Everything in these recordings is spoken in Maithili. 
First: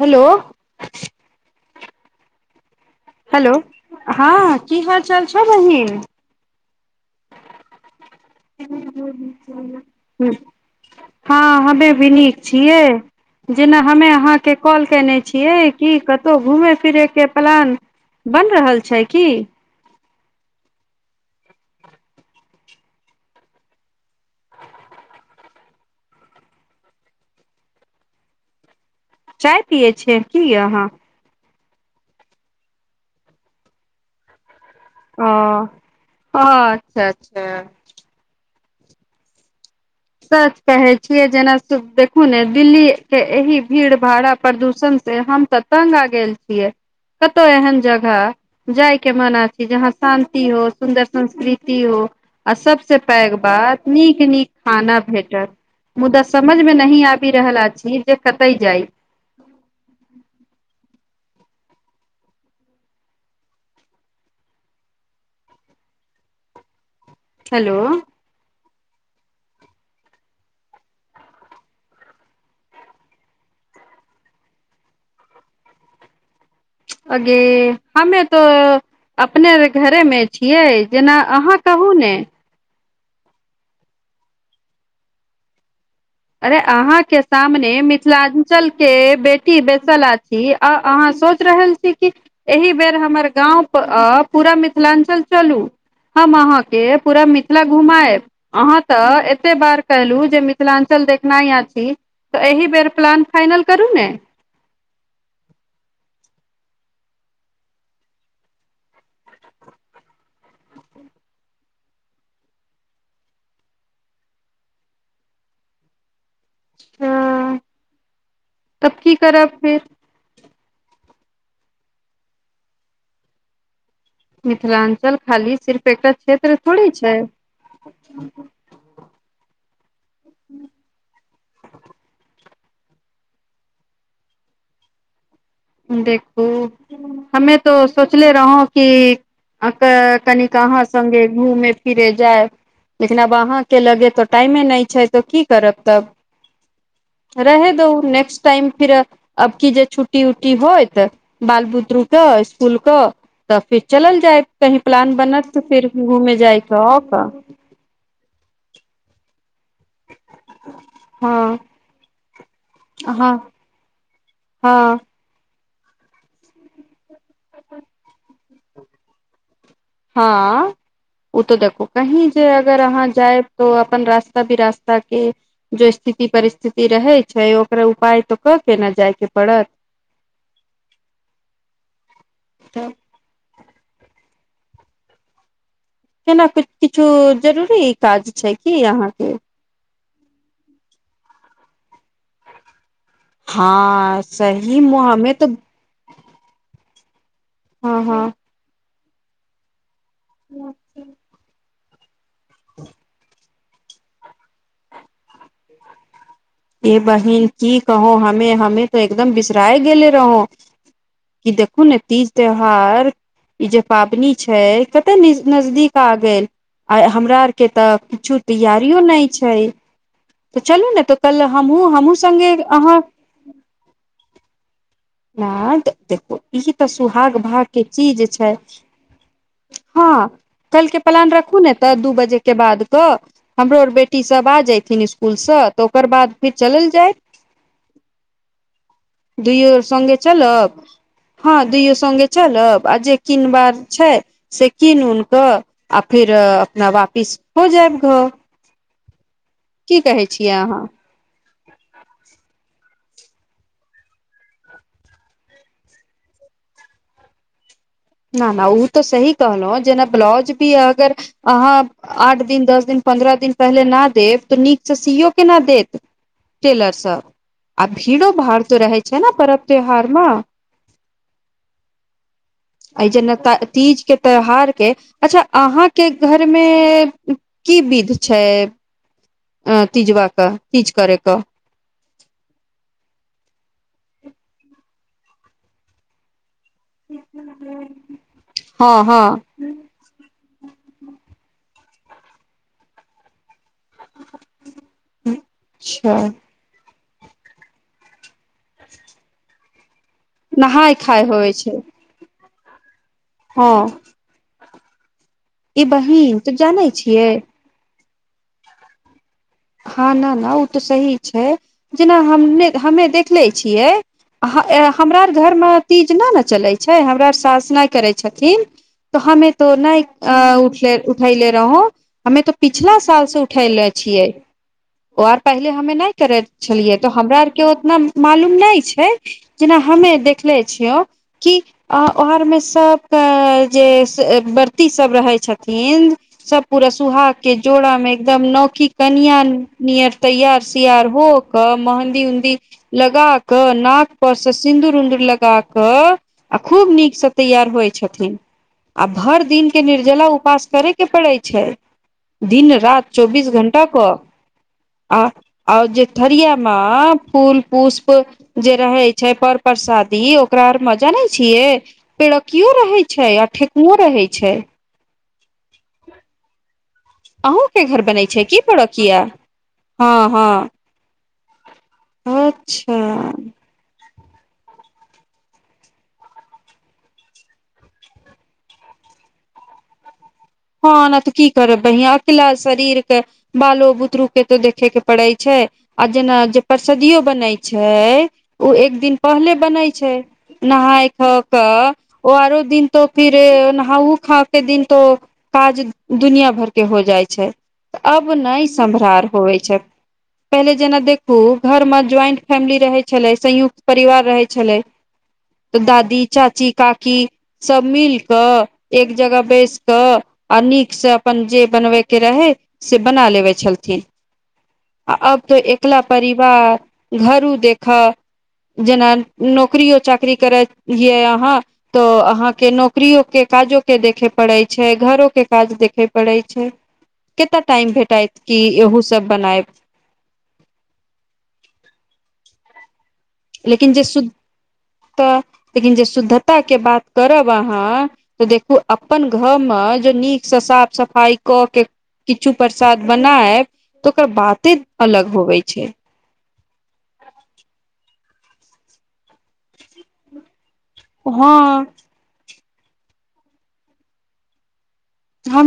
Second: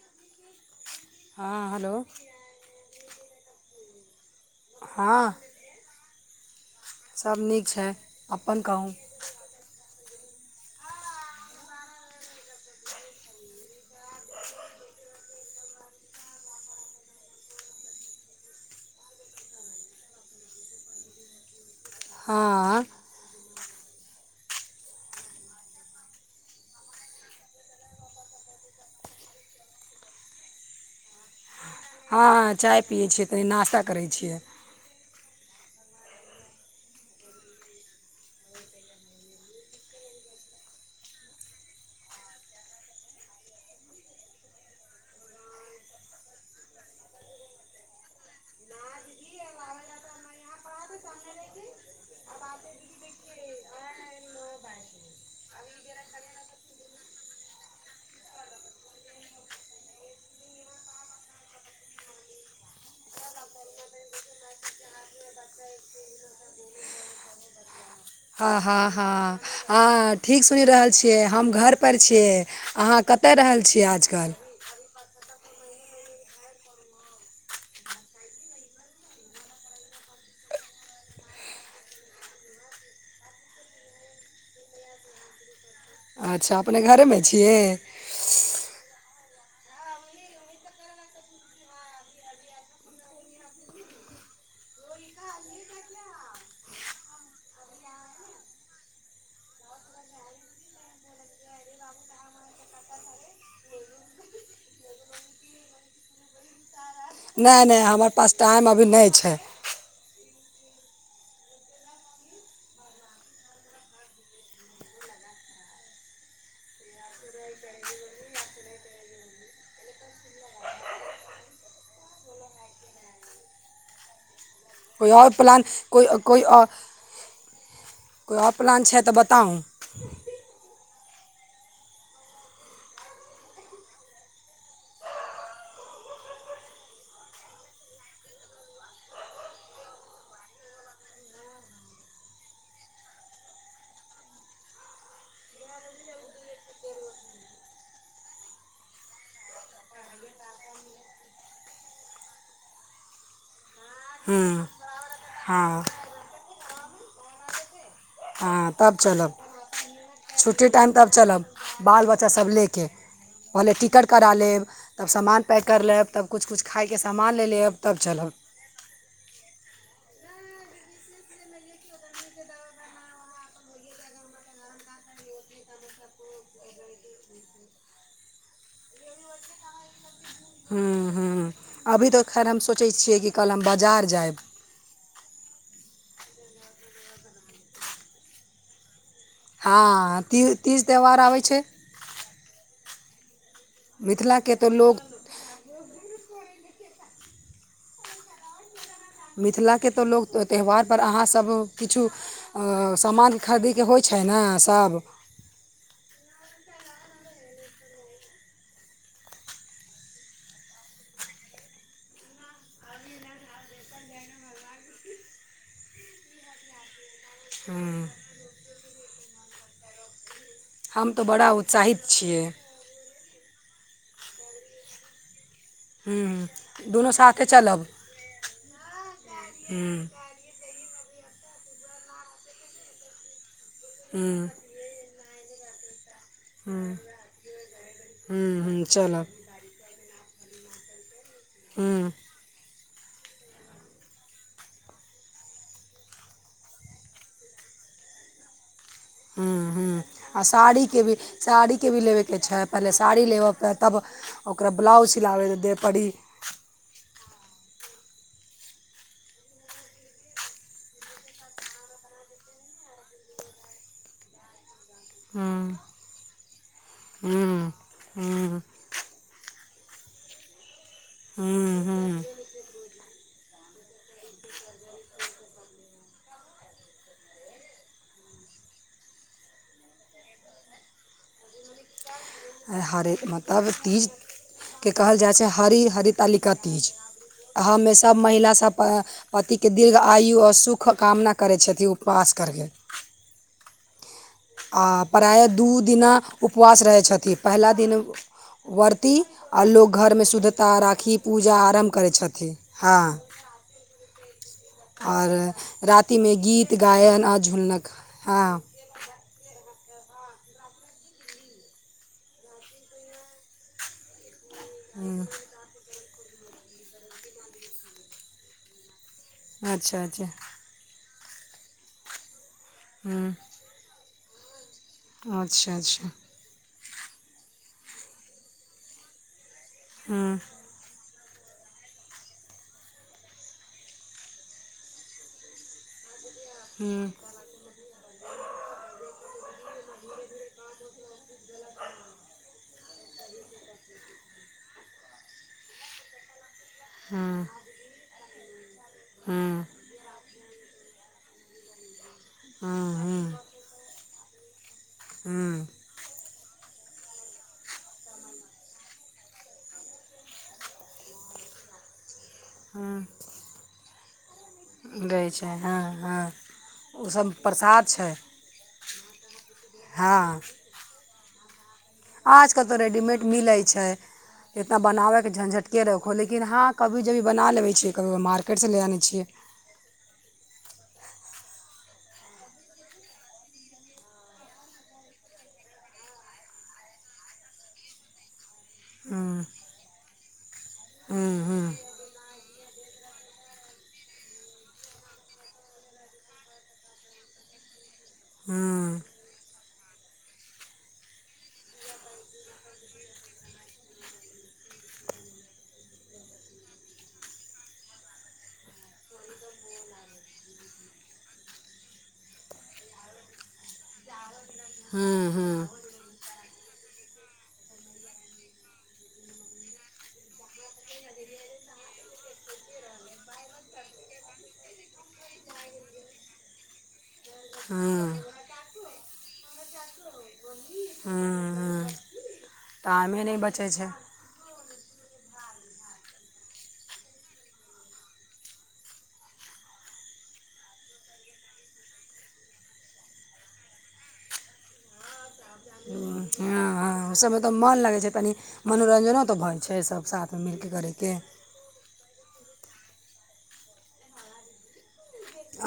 हेलो हाँ हेलो। हेलो हाँ कि हाल चाल छौ बहिन। सब नीक छै अपन कहूँ। हाँ हमे भी नीक छियै। जेना हमे अहाँके कॉल केने छियै कि कतहुँ घुमे फिरे के प्लान बन रहल छै कि? हाँ। चाय पियै छियै की अहाँ। हाँ चाय पियै छियै तनि नश्ता करय छियै। ओं अच्छा अच्छा सच कहे छियै जेना देखू ने दिल्ली के एहि भीड़ भाड़ा प्रदूषण से हम त तंग आ गेल छियै कतहुँ एहन जगह जायके माना छै, जहाँ शान्ति हो सुन्दर संस्कृति हो, आ सब से पैघ बात नीक- नीक खाना भेटत मुदा समझमे नहि आबि रहल अछी जे कतैय जाइ। हेलो हँ हँ हँ आ- ठीक सुनि रहल छियै हम घर पर छियै अहाँ - - कतऽ रहल छियै आजकल अगे हमें तऽ अपने घरेमे छियै जेना अहाँ कहू ने अच्छा अरे अपने अहाँ घरेमे के छियै सामने में मिथिलांचल के बेटी बैसल अछी अ अहाँ सोचि रहल छी कि एहि बेर हमर गाँव प अ पूरा मिथिलाञ्चल चलू। हम अहाँ के पूरा मिथिला घुमाएब अहाँ तऽ एते बार कहलू जे मिथिलां चल देखनाय अछी तऽ एहि बेर प्लान फाइनल करू ने नय नय हमर पास टाइम अभी नय छै हँ तब की करब फिर मिथिलाञ कोइ और प्लान कोइ कोइ और छै कोइ आओर प्लान छै तऽ बताउ। देखू हमे तो सोचले रहु कि अक कनिक अहाँ सङ्गे घूमे फिरे जयब लेकिन आब अहाँके लगे त टाइमे नइ छै तऽ की करब तब। रहै दहु ने्स्ट टाइम फिर अब की जे छुटी इ होइत बाल बुद्रू के स्कूल कऽ तऽ फिर चलल हूँ जायत, कही प्लान बनत हँ फिर घूमे जाय कऽ ओर का हाॅं तब चलब, छुट्टी टाईम तक चलब, हँ बाल बच्चा सब ले के। हँ पहले टिकट करा लेब, हँ तब समान पैक कर लेब, तब किछु किछु खाइके समान ले लेब, तब चलब। हँ। ओ तऽ देखू, कहीं जे अगर अहाँ जायब तो अपन रास्ता- बिरास्ता के जे स्थिति परिस्थिति रहै छै, ओकरा उपाय तऽ कऽ के ने जायके पड़त। हॅं- हॅं अभी तऽ खैर हम तऽ सोचै छियै, कि कल हम बाजार जायब। केना किछु- किछो जरूरी काज छै की अहाँ के। हँ ती तीज त्यौहार आबै छै। हँ मिथिलाके तऽ सही लोक मा हमे तो। हँ -हँ। मिथिला के तऽ लोक त्य- त्यौहारपर अहाँ सब किछु आ समान खरिदे के होइ छै ने, सभ। ए बहिन की कहु हमे, हमे तऽ एकदम बिसराये गेले रहौं। कि देखू ने तीज त्यौहार। ई जे पातनि छैय कते नीज- नजदीक आ गेल। आय हमरा आर के तऽ हूँ कुछो तैयारियो नहि छै, तऽ चलू ने हम त तऽ कल बड़ा हमहूँ उत्साहित -हमहूँ छियै सङ्गे अहाँ प्लान। तऽ देखू ई तऽ हूँ दुनू सुहाग साथे भाग के चलब चीज छै हूँ हँ। कलके प्लान रखू ने तऽ, दू बजे के बाद कऽ, हमरो आर बेटी सब हूँ आ जयथिन स्कूल उल स, ओकर बाद फिर चलल हूँ जायत। हूँ हूँ चलब दुयो संगे चलब, हँ दूयो हूँ संगे चलब आ जे किन बाक छै से कीन उन कऽ, आ फेर अपना वापिस हो जायब घ हूं- हूं आ छियै अहाँ साड़ी के भी साड़ीके भी लेबेके छै, पहिले साड़ी लेबऽके तब ओकरा ब्लाउज सिलाबै देब पड़ी। ना -ना ओ तऽ सही कहलहुँ, जेना ब्लाउज भी अगर अहाँ आठ दिन, दस दिन, पन्द्रह दिन पहिले ना देब, तऽ निक से सीओ के ना हूँ देत। टेलर सब हूँ आ भीड़ो- भाड़ हूँ तऽ रहे छै ने पर्व त्यौहार में। हूँ हूँ एहि जेना तीजके त्यौहारके, अच्छा अहाँके घर में की विध छै। अ तीजवा कऽ तीज करेके? हरे मतलब तीज के कहल जाइ छै, हरि, हरित हरितालिका तीज। हमेशा महिला सब हँ प- हँ पति के दीर्घ आयु, आओर सुखके कामना करै छथिन, उपवास करिके। आ प्रायः दू दिना अच्छा उपवास रहै छथिन, पहिला दिन व्रती, आ लोक घर में शुद्धता नहाय राखी खाय होइ पूजा छै आरम्भ करै छथिन हं। हँ। आओर ई रातिमें बहिन तऽ गीत जानै गायन छियै आ झुनक हँ। हँ न- न ओ तऽ सही छै, जेना हम- हमे देखले छियै हमरा ह्म्म अर घरमे तीज नहि ने चलै छै, हमरा अर सास नै करै छथिन। तऽ हमे तो नहि अच्छा अच्छा उठे-उठाई ले रहौं, हमे तो पिछला साल से ह्म्म उठायले। छियै, ओ आर पहिले अच्छा हमे अच्छा नहि करै छलियै तऽ हमरा आरके ओतना मालूम नहि छै, जेना हमे ह्म्म देखले छियौ की ओहरमे सबके जे व्रती सब रहै छथिन सब पूरा ह्म्म सुहाग के जोड़ा में एकदम नौखी कनिया नियर त यार सायार होक महंदी उनधि लगा कऽ नाक पर से सिन्दूर उदूर लगा कऽ आ खूब नीकसँ ह्म्म तैयार होइ छथिन आ भरि ह्म्म दिनक के निर्जला उपास करै के पड़ै छै दिन राति ह्म्म ह्म्म चौबीस घंटा क आ ह्म्म आर जे थरिया म फूल पुष्प जे रहे छै पर परसादी ओकरा आर में जाने छियै पेड़ कियो रहैत छै आ ठेकुओ रहैत छै। रहे छै। हँ हां। ओ सब अहूँके प्रसाद घर छै। बनै की पेड़किया हँ। आज कल तऽ रेडीमेड अच्छा मिलैत छै। एतना बनाबैके झंझटके रखहो लेकिन हँ कभी जभी बना लेै छियै कभी मार्केटसँ ले आनै छियै। हँ ने तऽ की करब बहि अकला शरीर के बालो बुतरू के तो देखे के पड़ैत छै। आ जेना जे परसदियो बनैत छै ओ एक दिन हूँ पहिले बनैत छै। नहाय खा हूँ हूँ कऽ आरो दिन तो फिर नहा खा के दिन तो काज दुनिया भर के हो जाइ छै तऽ अब नहि हूँ सम्रार होवै छै। पहिले जेना देखू घरमे ज्वाइंट फैमिली रहै छलै संयुक्त परिवार रहै छलै। तऽ दादी चाची काकी सभ मिल कऽ एक जगह बैस कऽ आ नीकसँ अपन जे बनबैके रहै से बना लेबे छलथिन। आ हूँ अब तो हूँ एकला परिवार घरो देखऽ जेना नौकरियो चाकरी करै यै अहाँ तऽ अहाँके नौकरियो के काजो के देखे पड़ैत छै घरो के काज देखे पड़ै छै कतना टाइम हूँ भेटात क एहू सब बनायब ने ब लेकिन जे शुद्धता लेकिन जे शुद्धताके बात करब अहाँ तऽ देखू अपन घरमे जे नीकसँ साफ सफाइ कऽ के किछु प्रसाद बनायब तऽ ओकर बाते अलग होबे छै। हूँ हँ ओ सबमे तऽ मोन लगै छै तनि मनोरञ्जनो तऽ भऽ जा छै सब साथमे मिलके करैके। हँ।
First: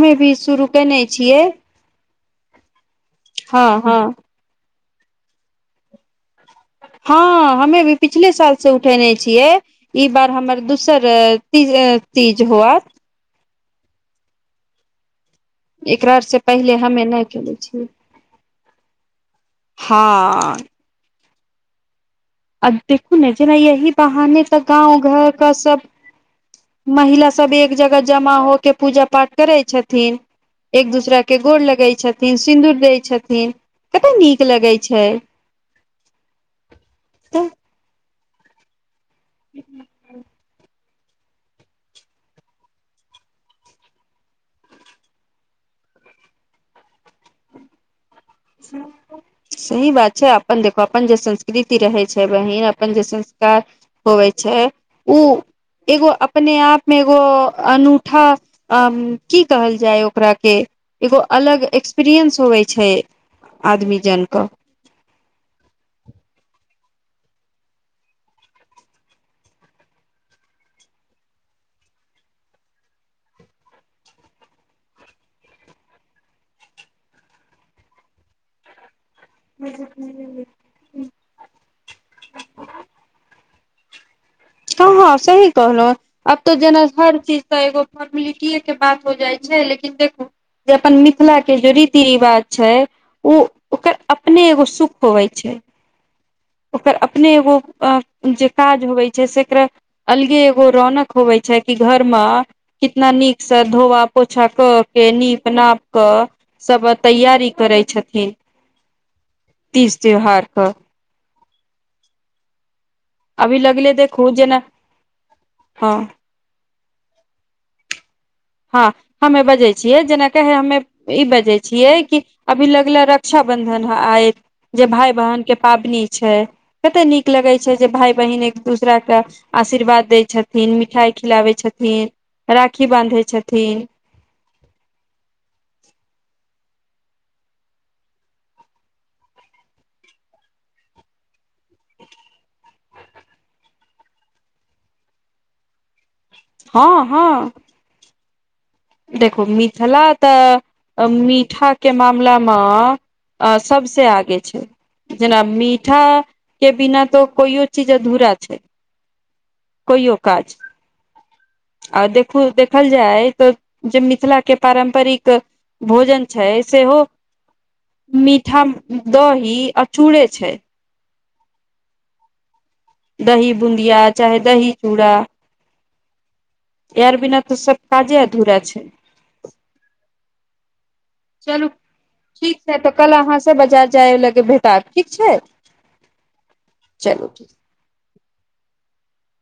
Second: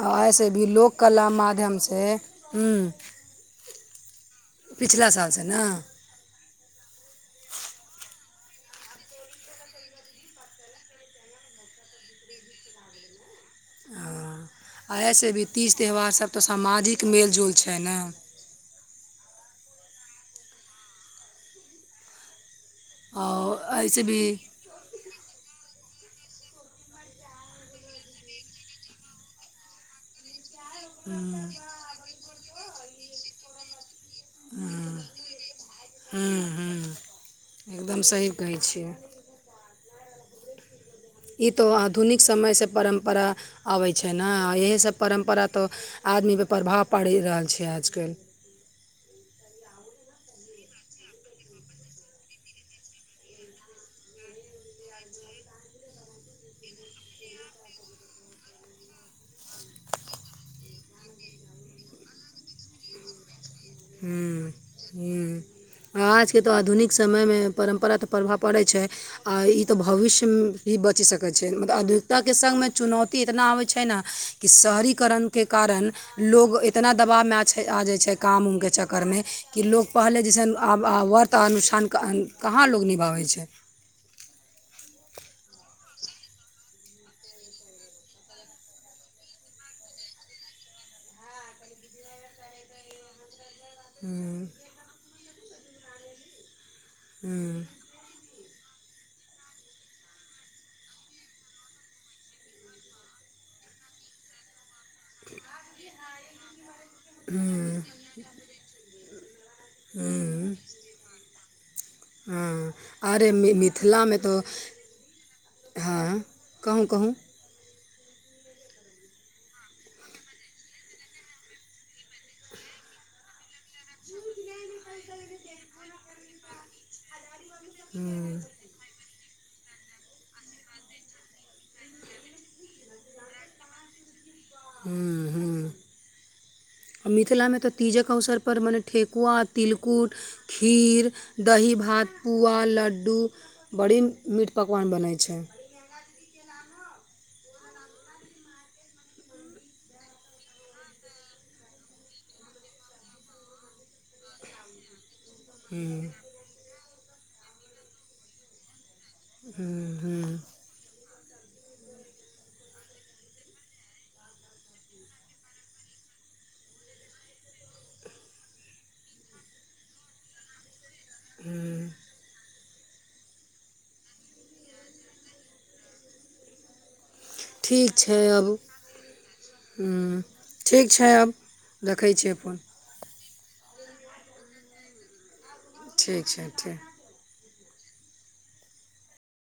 आ अइसे भी शुरू लोक केने कला छियै माध्यमसँ हँ हँ हँ। पिछला सालसँ ने? हँ हमे भी पिछले साल से उठेने छियै। ई बार हमर दोसर तीज तीज होअत। हँ आ एहिसँ भी तीज त्यौहार एकरा सब से तऽ पहिले सामाजिक हमे नहि केले मेलजोल छै छियै ने। हँ। आ देखू ने जेना आओर यही एहिसँ भी बहाने तऽ गाँव घर क सब महिला सभ एक जगह जमा होके पूजा पाठ करै छथिन। एक दूसरा के गोर लगै छथिन सिन्दूर दै छथिन कतय नीक लगै छै। हं-हाँ तऽ एकदम सही कहै छियै। [inaudible] ई तऽ आधुनिक समयसँ परम्परा आबै छै न इएहीसब परम्परा तऽ आदमीप प्रभाव पड़ि रहल छै आजकल [inaudible] सही बात छै अपन देखो अपन जे संस्कृति रहै छै बहिन अपन जे संस्कार होए छै उ एगो अपने आपमे एगो अनूठा अम्म की कहल जाय ओकराके एगो अलग एक्सपीरिएंस होय छै आदमी जान कऽ हूँ हँ आजके तऽ आधुनिक समयमें परम्परा तऽ प्रभाव पड़ै छै आ ई तऽ भविष्य ही बचि सकै छै मतलब अधुनिकताके संगमे चुनौती एतना आबै छै न कि शहरीकरणके कारण लोग इतना दबावमे आ छै आ जाय छै काम उम के चक्कर मे कि लोक पहले जेसन आब आब व्रत अनुष्ठान कहाँ लोक निभाबै छै हँ हँ सही कहलऊ आब तऽ जेना हर चीज तऽ एगो फोर्मेलिटीए के बात हो जाइ छै लेकिन देखू जे अपन मिथिला के जे रीति रिवाज छै उ ओकर हूँ अपने एगो सुख होए छै ओकर अपने एगो हूँ अं जे काज होबै छै सेकरा अलगे एगो रौनक होवै छै कि घरमे कितना नीक स धोआ पोछा क के नीप नाप कऽ सब तैयारी करै हूँ छथिन तीज हूँ त्यौहारक हँ अरे मि अभी लगले मिथिलामे देखू तऽ जेना हँ कहूँ कहूँ हँ हमे बजै छियै जेनाक हमे ई बजै छियै कि अभी लगले रक्षा बंधन आय जे भाय बहन के पाबनि छै कते नीक लगय छै जे भाय हूँ बहिन दूसरा के आशीर्वाद दय छथिन मिठाई खिलाबे छथिन राखी बानधय छथिन हूँ हूँ आ मिथिलामे तऽ तीजक अवसर पर मने ठेकुआ तिलकुट खीर दही भात पुआ लड्डू बड़ी मीट पकवान बनै छै हँ हँ देखू मिथिला तऽ मीठाके मामलामे आ सबसँ आगे छै जेना मीठा के बिना तऽ कोइयो चीज अधूरा छै कहियो काज आ देखू देखल जाय तऽ जे मिथिला के पारम्परिक भोजन छै सेहो मीठा दही अ चूड़े छै एह दही बूंदिया चाहे दही चूड़ा इअर बिना तऽ सब काजे अधुरा छै हूँ ठीक छै अब चलू रखै छियै ठीक फोन छै तऽ कल अहाँसँ बाजार जाय लगे भेटात ठीक छै ठीक छै ठीक। चलु ठीक।